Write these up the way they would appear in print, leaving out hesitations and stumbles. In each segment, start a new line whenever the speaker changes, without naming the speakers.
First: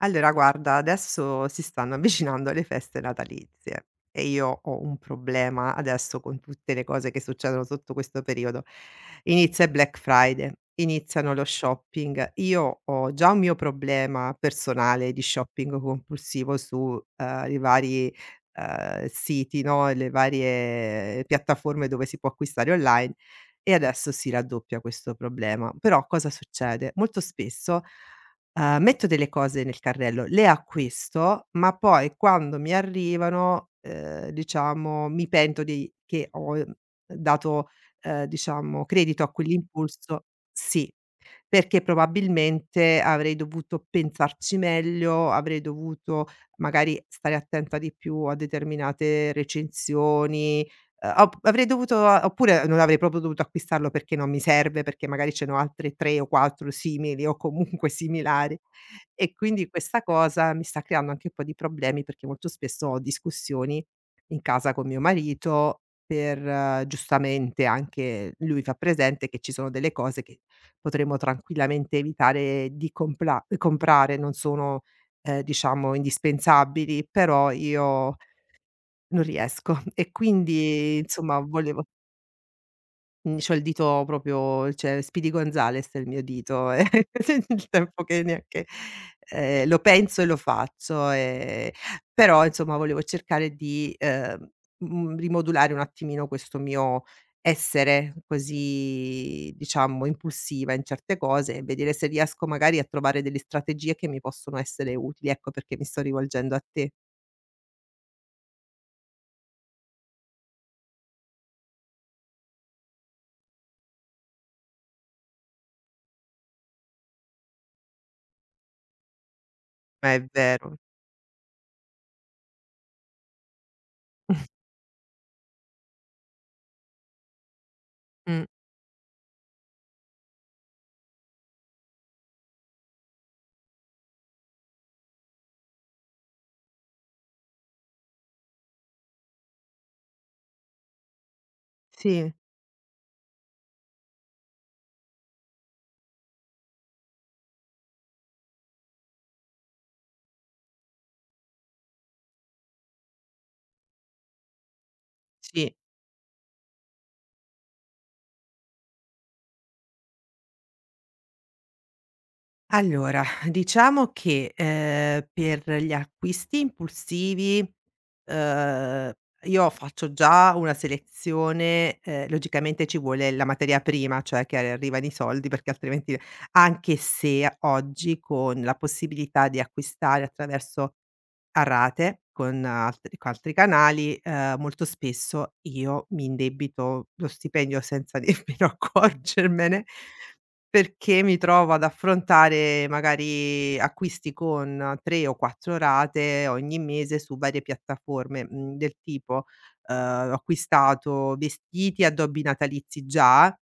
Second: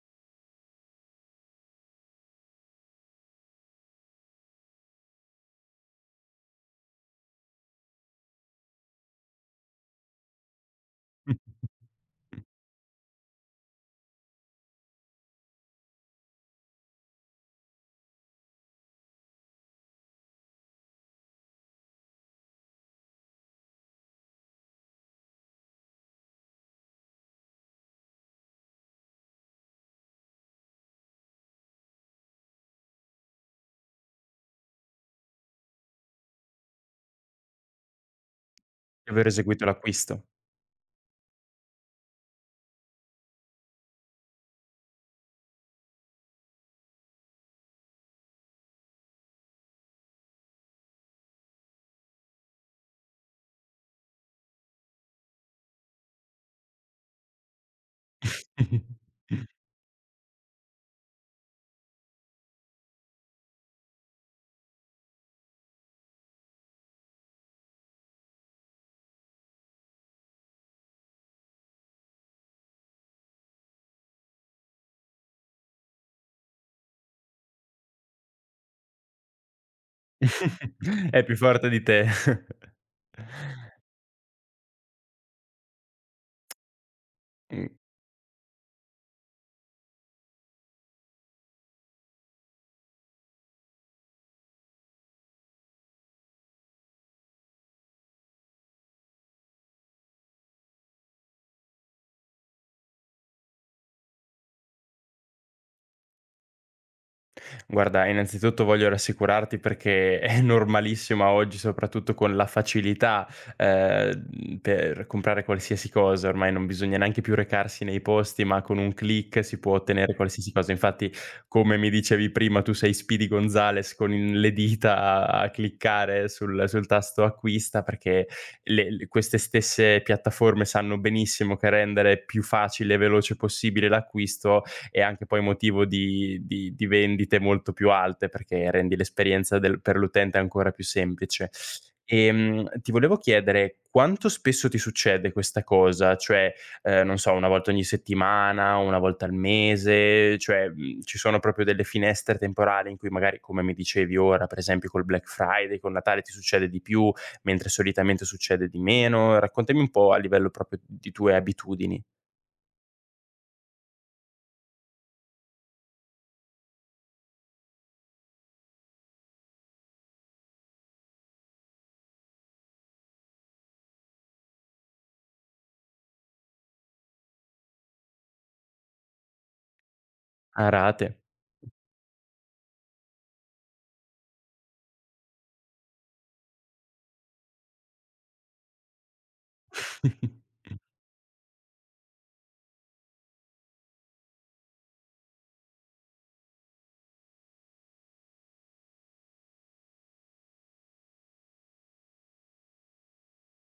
Allora guarda, adesso si stanno avvicinando le feste natalizie e io ho un problema adesso con tutte le cose che succedono sotto questo periodo. Inizia il Black Friday, iniziano lo shopping. Io ho già un mio problema personale di shopping compulsivo su, i vari, siti, no, le varie piattaforme dove si può acquistare online e adesso si raddoppia questo problema. Però cosa succede? Molto spesso metto delle cose nel carrello, le acquisto, ma poi quando mi arrivano, diciamo mi pento di che ho, dato, diciamo
Di
credito
aver
a
eseguito l'acquisto.
quell'impulso sì, perché probabilmente avrei dovuto pensarci meglio, avrei dovuto magari stare attenta di più a determinate recensioni, ho avrei dovuto oppure non avrei proprio dovuto acquistarlo perché non mi serve, perché magari ce ne ho altre 3 o 4 simili o comunque similari. E quindi questa cosa mi sta creando anche un po' di problemi, perché molto spesso ho discussioni in casa con mio marito per giustamente anche lui fa presente che ci sono delle cose che potremmo tranquillamente evitare di compla comprare, non sono, diciamo indispensabili, però io non riesco. E quindi
È più
insomma
forte di
volevo
te.
mhmm, c'ho il dito proprio, cioè Speedy Gonzales è il mio dito, e il tempo che neanche lo penso e lo faccio, però insomma volevo cercare di, rimodulare un attimino questo mio essere così, diciamo, impulsiva in certe cose e vedere se riesco magari a trovare delle strategie che mi possono essere utili, ecco perché mi sto rivolgendo a te.
Guarda, innanzitutto voglio rassicurarti perché è normalissima oggi, soprattutto con la facilità, per comprare qualsiasi cosa, ormai non bisogna neanche più recarsi nei posti, ma con un click si può
Ma
ottenere
è
qualsiasi cosa.
vero.
Infatti, come mi dicevi prima, tu sei Speedy Gonzales con il le dita a cliccare sul tasto acquista perché
Mh-mh.
le queste stesse piattaforme sanno benissimo che rendere più facile e veloce possibile l'acquisto e anche poi motivo di vendite molto più alte perché rendi l'esperienza del per l'utente ancora più semplice.
Sì,
Ti volevo chiedere quanto spesso ti succede questa cosa? Cioè, non so, 1 volta ogni settimana, 1 volta al mese, cioè, ci sono proprio delle finestre temporali in cui magari, come mi dicevi ora, per esempio col Black
sì.
Friday, con Natale ti succede di più, mentre solitamente succede di meno? Raccontami un po' a livello proprio di tue abitudini.
Allora, diciamo che, per gli acquisti impulsivi, uhm, io faccio già una selezione, logicamente ci vuole la materia prima, cioè che arrivano i soldi, perché altrimenti anche se oggi con la possibilità di acquistare
A
attraverso
rate.
a rate con altri canali, molto spesso io mi indebito lo stipendio senza nemmeno accorgermene, perché mi trovo ad affrontare magari acquisti con 3 o 4 rate ogni mese su varie piattaforme, mhmm, del tipo, ehm, ho acquistato vestiti, addobbi natalizi già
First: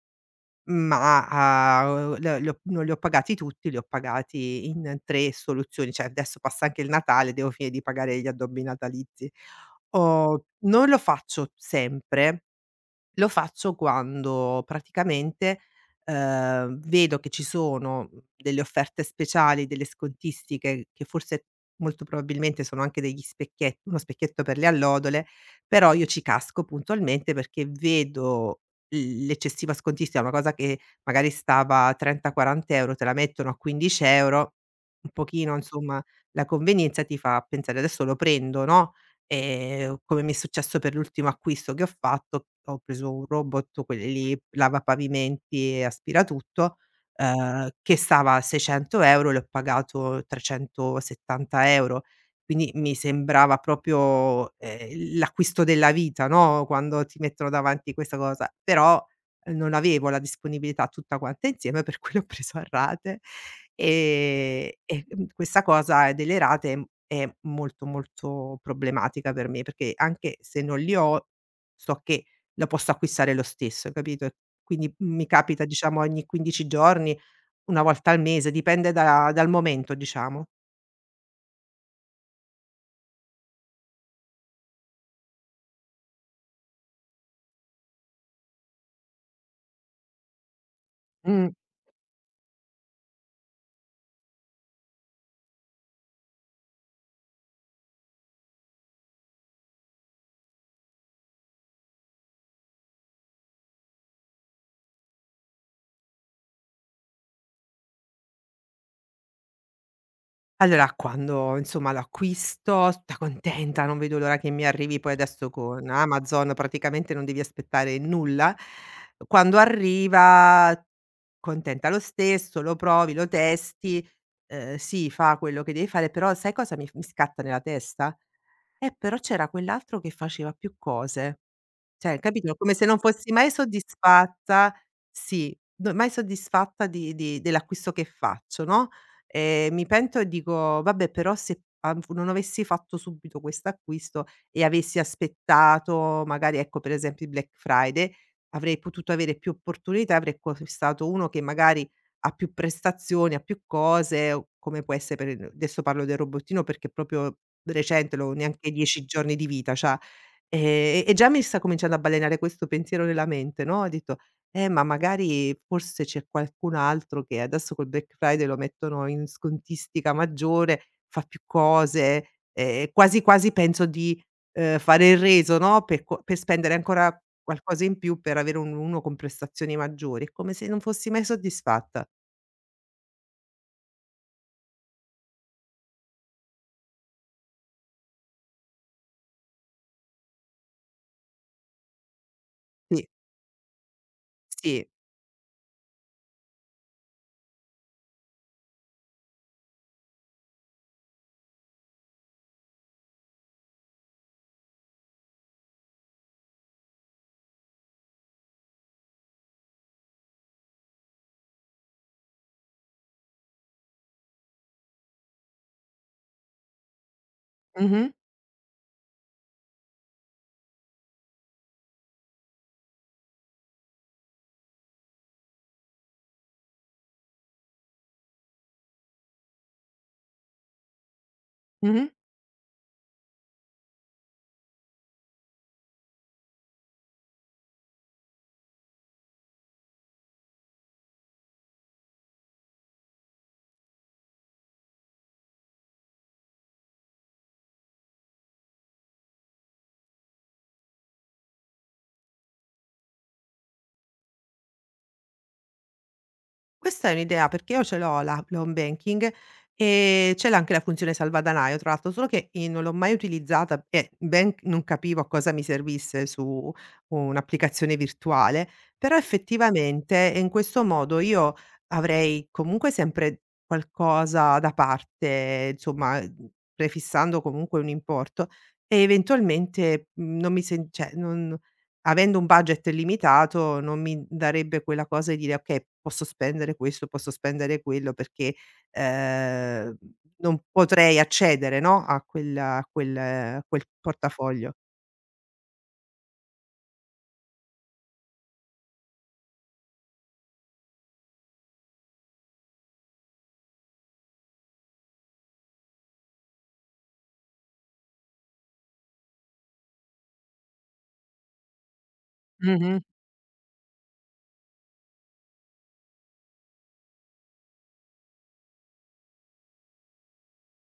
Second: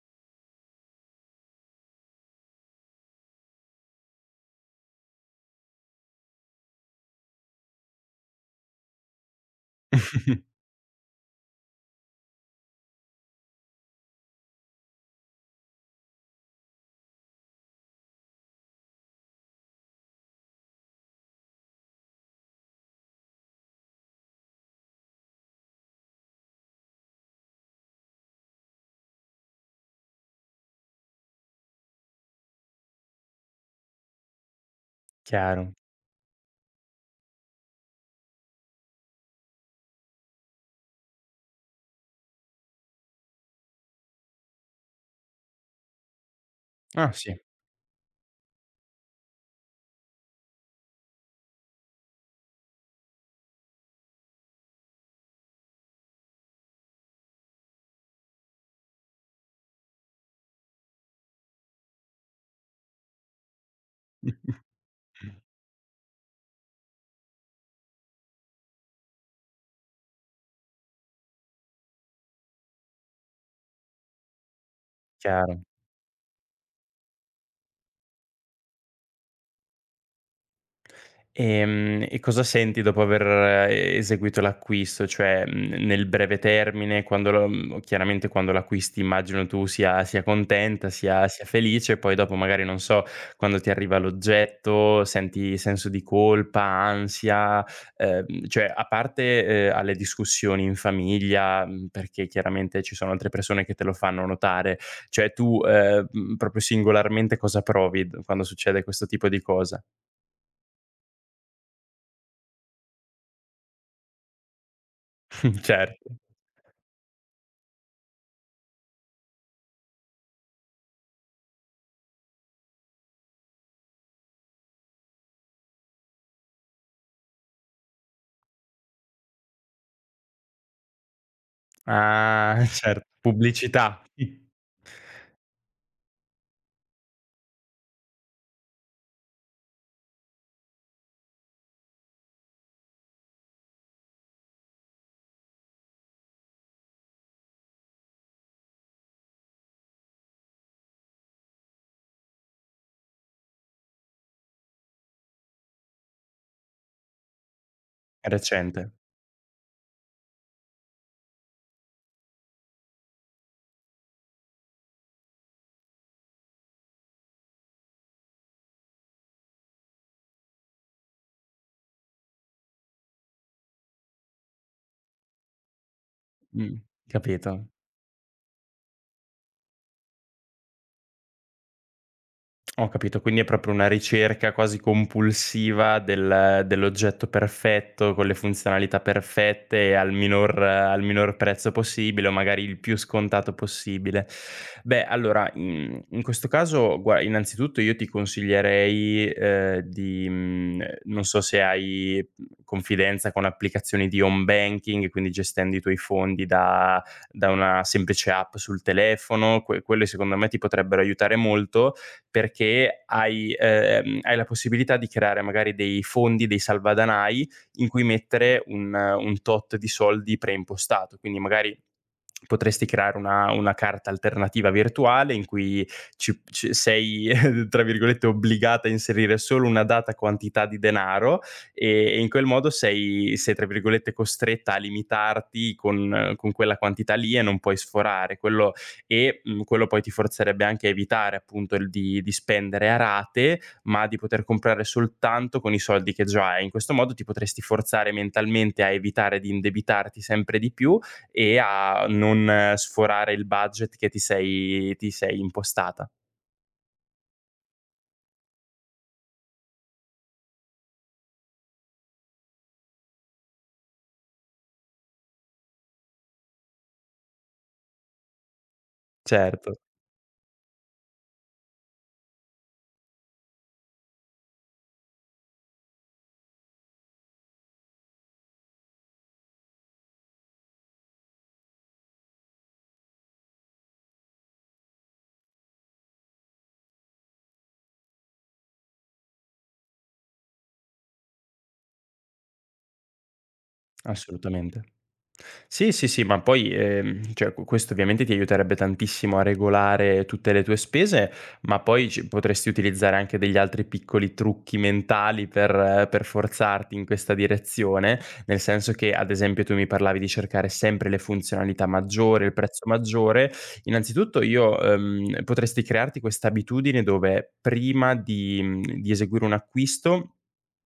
ma, a le li ho non li ho pagati tutti, li ho pagati in 3 soluzioni, cioè adesso passa anche il Natale, devo finire di pagare gli addobbi natalizi. Ho non lo faccio sempre, lo faccio quando praticamente, vedo che ci sono delle offerte speciali, delle scontistiche che forse molto probabilmente sono anche degli specchie uno specchietto per le allodole, però io ci casco puntualmente perché vedo l'eccessiva scontistica, una cosa che magari stava a 30, 40 €, te la mettono a 15 €, un pochino
Chiaro.
insomma la convenienza ti fa pensare: "Adesso lo prendo", no. Come mi è successo per l'ultimo acquisto che ho fatto, ho preso un robot, quelli lì lavapavimenti e aspiratutto,
Ah, sì.
che stava a 600 € e l'ho pagato 370 €. Quindi mi sembrava proprio, l'acquisto della vita, no, quando ti mettono davanti questa cosa, però non avevo la disponibilità tutta quanta insieme, per cui l'ho preso a rate. Questa cosa delle rate, è molto, molto problematica per me, perché anche se non li ho, so che la posso acquistare lo stesso, capito? E quindi, mi
Chiaro.
capita, diciamo, ogni 15 giorni, 1 volta al mese, dipende da dal momento, diciamo.
E cosa senti dopo aver eseguito l'acquisto? Cioè, nel breve termine chiaramente quando l'acquisti immagino tu sia contenta, sia
Mh.
felice, poi dopo magari, non so, quando ti arriva l'oggetto senti senso di colpa, ansia, cioè a parte, alle discussioni in famiglia, perché chiaramente ci sono altre persone che te lo fanno notare, cioè tu, proprio singolarmente cosa provi d quando succede questo tipo di cosa?
Allora quando, insomma, lo acquisto, tutta contenta, non vedo l'ora che mi arrivi, poi adesso con
Certo.
Amazon praticamente non devi aspettare nulla. Quando arriva contenta lo stesso, lo provi, lo testi, sì, fa quello che devi fare, però sai cosa mi scatta nella testa? Però c'era quell'altro che faceva più cose. Cioè, capito,
Ah,
come se non
certo,
fossi mai
pubblicità.
soddisfatta, sì, no, mai soddisfatta di dell'acquisto che faccio, no. Mi pento e dico: "Vabbè, però se av non avessi fatto subito quest'acquisto e avessi aspettato magari, ecco, per esempio il Black Friday, avrei potuto avere più opportunità, avrei acquistato uno che magari ha più prestazioni, ha più cose", o come può essere, per adesso parlo del robottino perché è proprio recente,
È
l'ho neanche
recente.
10 giorni di vita, c'ha e già mi sta cominciando a balenare questo pensiero nella mente, no, ho detto: ma magari forse c'è qualcun altro che adesso col Black Friday lo mettono in scontistica maggiore, fa più cose", quasi quasi penso di, fare il reso, no, per spendere
Mh,
ancora
capito.
qualcosa in più per avere un uno con prestazioni maggiori. È come se non fossi mai soddisfatta.
Ho capito, quindi è proprio una ricerca quasi compulsiva dell'oggetto perfetto, con le funzionalità perfette e al minor prezzo possibile o magari il più
Sì.
scontato possibile.
Sì.
Beh, allora, in questo caso gua innanzitutto io ti consiglierei, non so se hai, confidenza con applicazioni di home banking, quindi gestendo i tuoi fondi da una semplice app sul telefono, quelle secondo me ti potrebbero aiutare molto, perché hai la possibilità di creare magari dei fondi, dei salvadanai in cui
Mh-mh.
mettere un tot di soldi preimpostato. Quindi magari potresti creare una carta alternativa virtuale in cui ci sei, tra virgolette, "obbligata" a inserire solo una data quantità di denaro e
Mh-mh.
e in quel modo sei, tra virgolette, "costretta" a limitarti con quella quantità lì e non puoi sforare. Quello poi ti forzerebbe anche a evitare appunto il di spendere a rate, ma di poter comprare soltanto con i soldi che già hai. In questo modo ti potresti forzare mentalmente a evitare di indebitarti sempre di più e a non sforare il budget che ti sei impostata.
Questa è un'idea, perché io ce l'ho la l'home banking e ce l'ha anche la funzione salvadanaio tra l'altro, solo che i non l'ho mai utilizzata e ben non capivo a cosa mi servisse su un'applicazione virtuale, però
Certo.
effettivamente, in questo modo io avrei comunque sempre qualcosa da parte, insomma, prefissando comunque un importo e eventualmente, mhmm, non mi sen cioè non. Avendo un budget limitato non mi darebbe quella cosa di dire: "Okay, posso spendere questo, posso spendere quello", perché, ehm, non potrei accedere, no, a quel portafoglio.
Assolutamente. Sì, sì, sì, ma poi, cioè q questo ovviamente ti aiuterebbe tantissimo a regolare tutte le tue spese, ma poi ci potresti utilizzare anche degli altri piccoli trucchi mentali per forzarti in questa direzione, nel senso che, ad esempio, tu mi parlavi di cercare sempre le funzionalità maggiori, il prezzo
Mh-mh.
maggiore. Innanzitutto io potresti crearti questa abitudine dove prima di eseguire un acquisto,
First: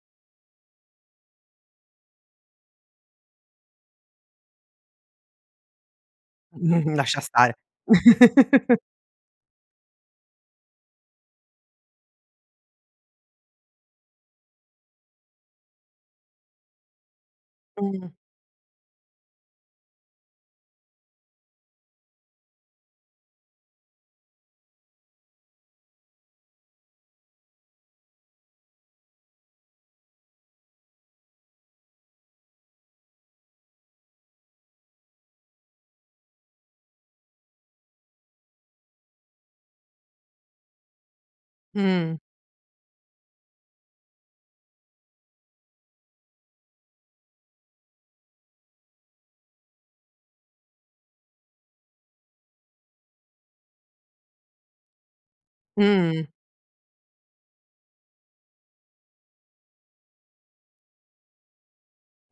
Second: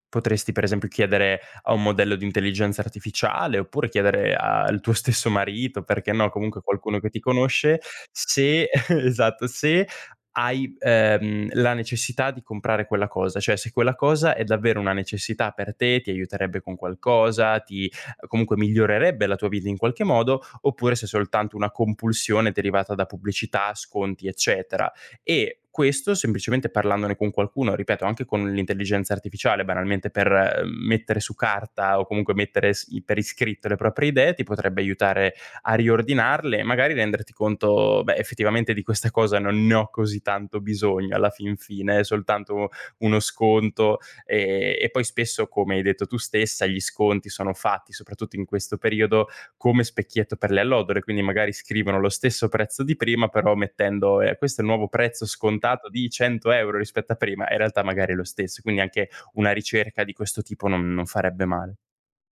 potresti per esempio chiedere a un modello di intelligenza artificiale, oppure chiedere al tuo stesso marito, perché no, comunque
Mh. Mh-mh,
qualcuno che ti
lascia stare.
conosce, se esatto, se hai, la necessità di comprare quella cosa, cioè se quella cosa è davvero una necessità per te, ti aiuterebbe con qualcosa, ti
Mh.
comunque migliorerebbe la tua vita in qualche modo, oppure se è soltanto una compulsione derivata da pubblicità, sconti, eccetera. E questo semplicemente parlandone con qualcuno, ripeto, anche con l'intelligenza artificiale, banalmente per mettere su carta o comunque mettere per iscritto le proprie idee, ti potrebbe aiutare a riordinarle e magari renderti conto, beh, effettivamente di questa cosa non ne ho così tanto bisogno alla fin fine, è
Mh.
soltanto uno sconto e, poi spesso, come hai detto tu stessa, gli sconti sono fatti soprattutto in questo periodo come specchietto per le allodole, quindi magari scrivono lo stesso prezzo di prima, però mettendo questo è il nuovo prezzo scontato di
Mh.
100 euro rispetto a prima, in realtà magari è lo stesso, quindi anche una ricerca di questo tipo non farebbe male.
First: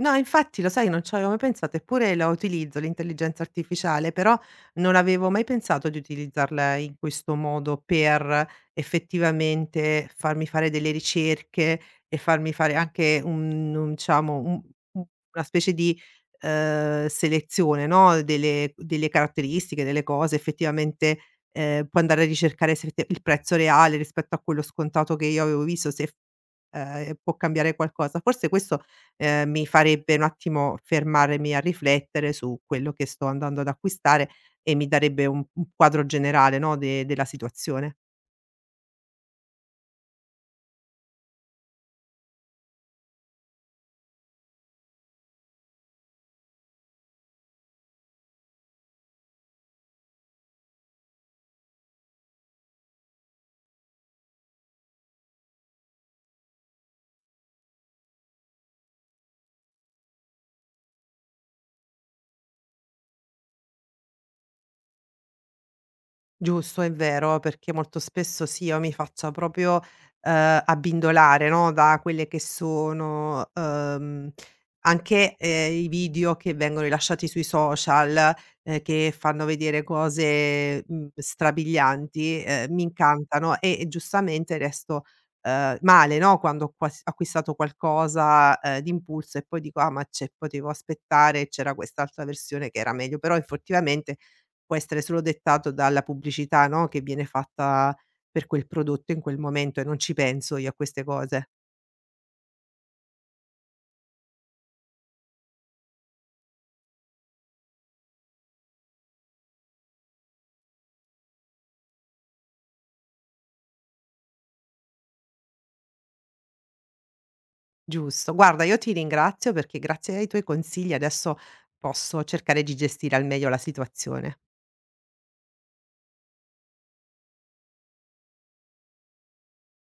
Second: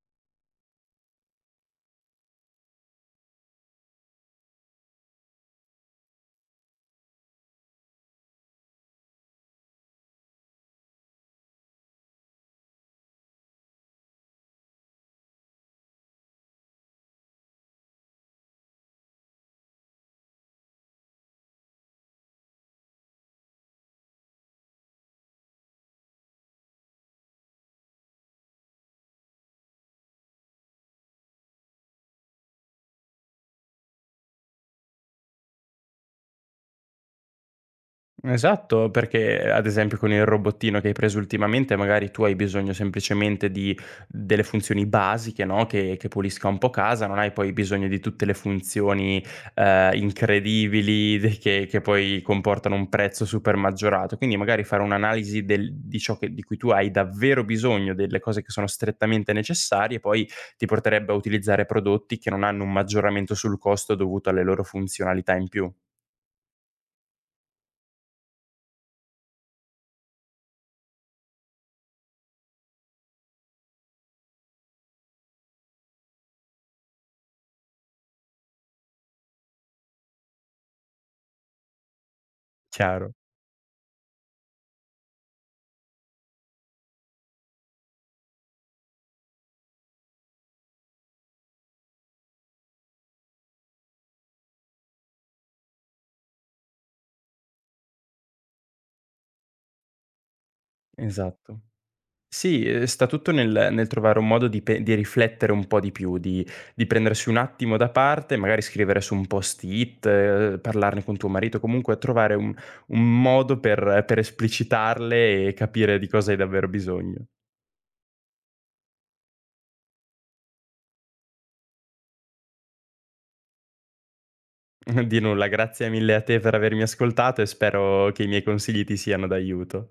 No, infatti lo sai non ci avevo mai pensato, eppure la utilizzo l'intelligenza artificiale, però non avevo mai pensato di utilizzarla in questo modo per effettivamente farmi fare delle ricerche e farmi fare anche un diciamo, un una specie di, selezione, no, delle caratteristiche, delle cose effettivamente, puoi andare a ricercare se effetti il prezzo reale rispetto a quello scontato che io avevo visto, se f può cambiare qualcosa. Forse questo mi farebbe un attimo fermarmi a riflettere su quello che sto andando ad acquistare e mi darebbe un quadro generale, no, de della situazione.
Esatto, perché ad esempio con il robottino che hai preso ultimamente magari tu hai bisogno semplicemente di delle funzioni basiche, no, che pulisca un po' casa, non hai poi bisogno di tutte le funzioni, incredibili de che poi comportano un prezzo super maggiorato. Quindi magari fare un'analisi del di ciò che di cui tu hai davvero bisogno, delle cose che sono strettamente necessarie, poi ti porterebbe a utilizzare prodotti che non hanno un maggioramento sul costo dovuto alle loro funzionalità in più.
Giusto, è vero, perché molto spesso sì, io mi faccio proprio, abbindolare, no, da quelle che sono, anche, i video che vengono rilasciati sui social, che fanno vedere cose, mhmm, strabilianti, mi
Chiaro.
incantano e giustamente resto, male, no, quando ho quas acquistato qualcosa, d'impulso e poi dico: "Ah, ma c'è potevo aspettare, c'era quest'altra versione che era meglio". Però effettivamente può essere solo dettato dalla pubblicità, no, che viene fatta per quel prodotto in quel momento e non ci penso io a queste cose.
Esatto. Sì, sta tutto nel trovare un modo di riflettere un po' di più, di prendersi un attimo da parte, magari scrivere su un post-it, parlarne con tuo marito, comunque trovare un modo per esplicitarle e capire di cosa hai davvero bisogno.
Giusto. Guarda, io ti ringrazio perché grazie ai tuoi consigli adesso posso cercare di gestire al meglio la situazione.
Di nulla, grazie mille a te per avermi ascoltato e spero che i miei consigli ti siano d'aiuto.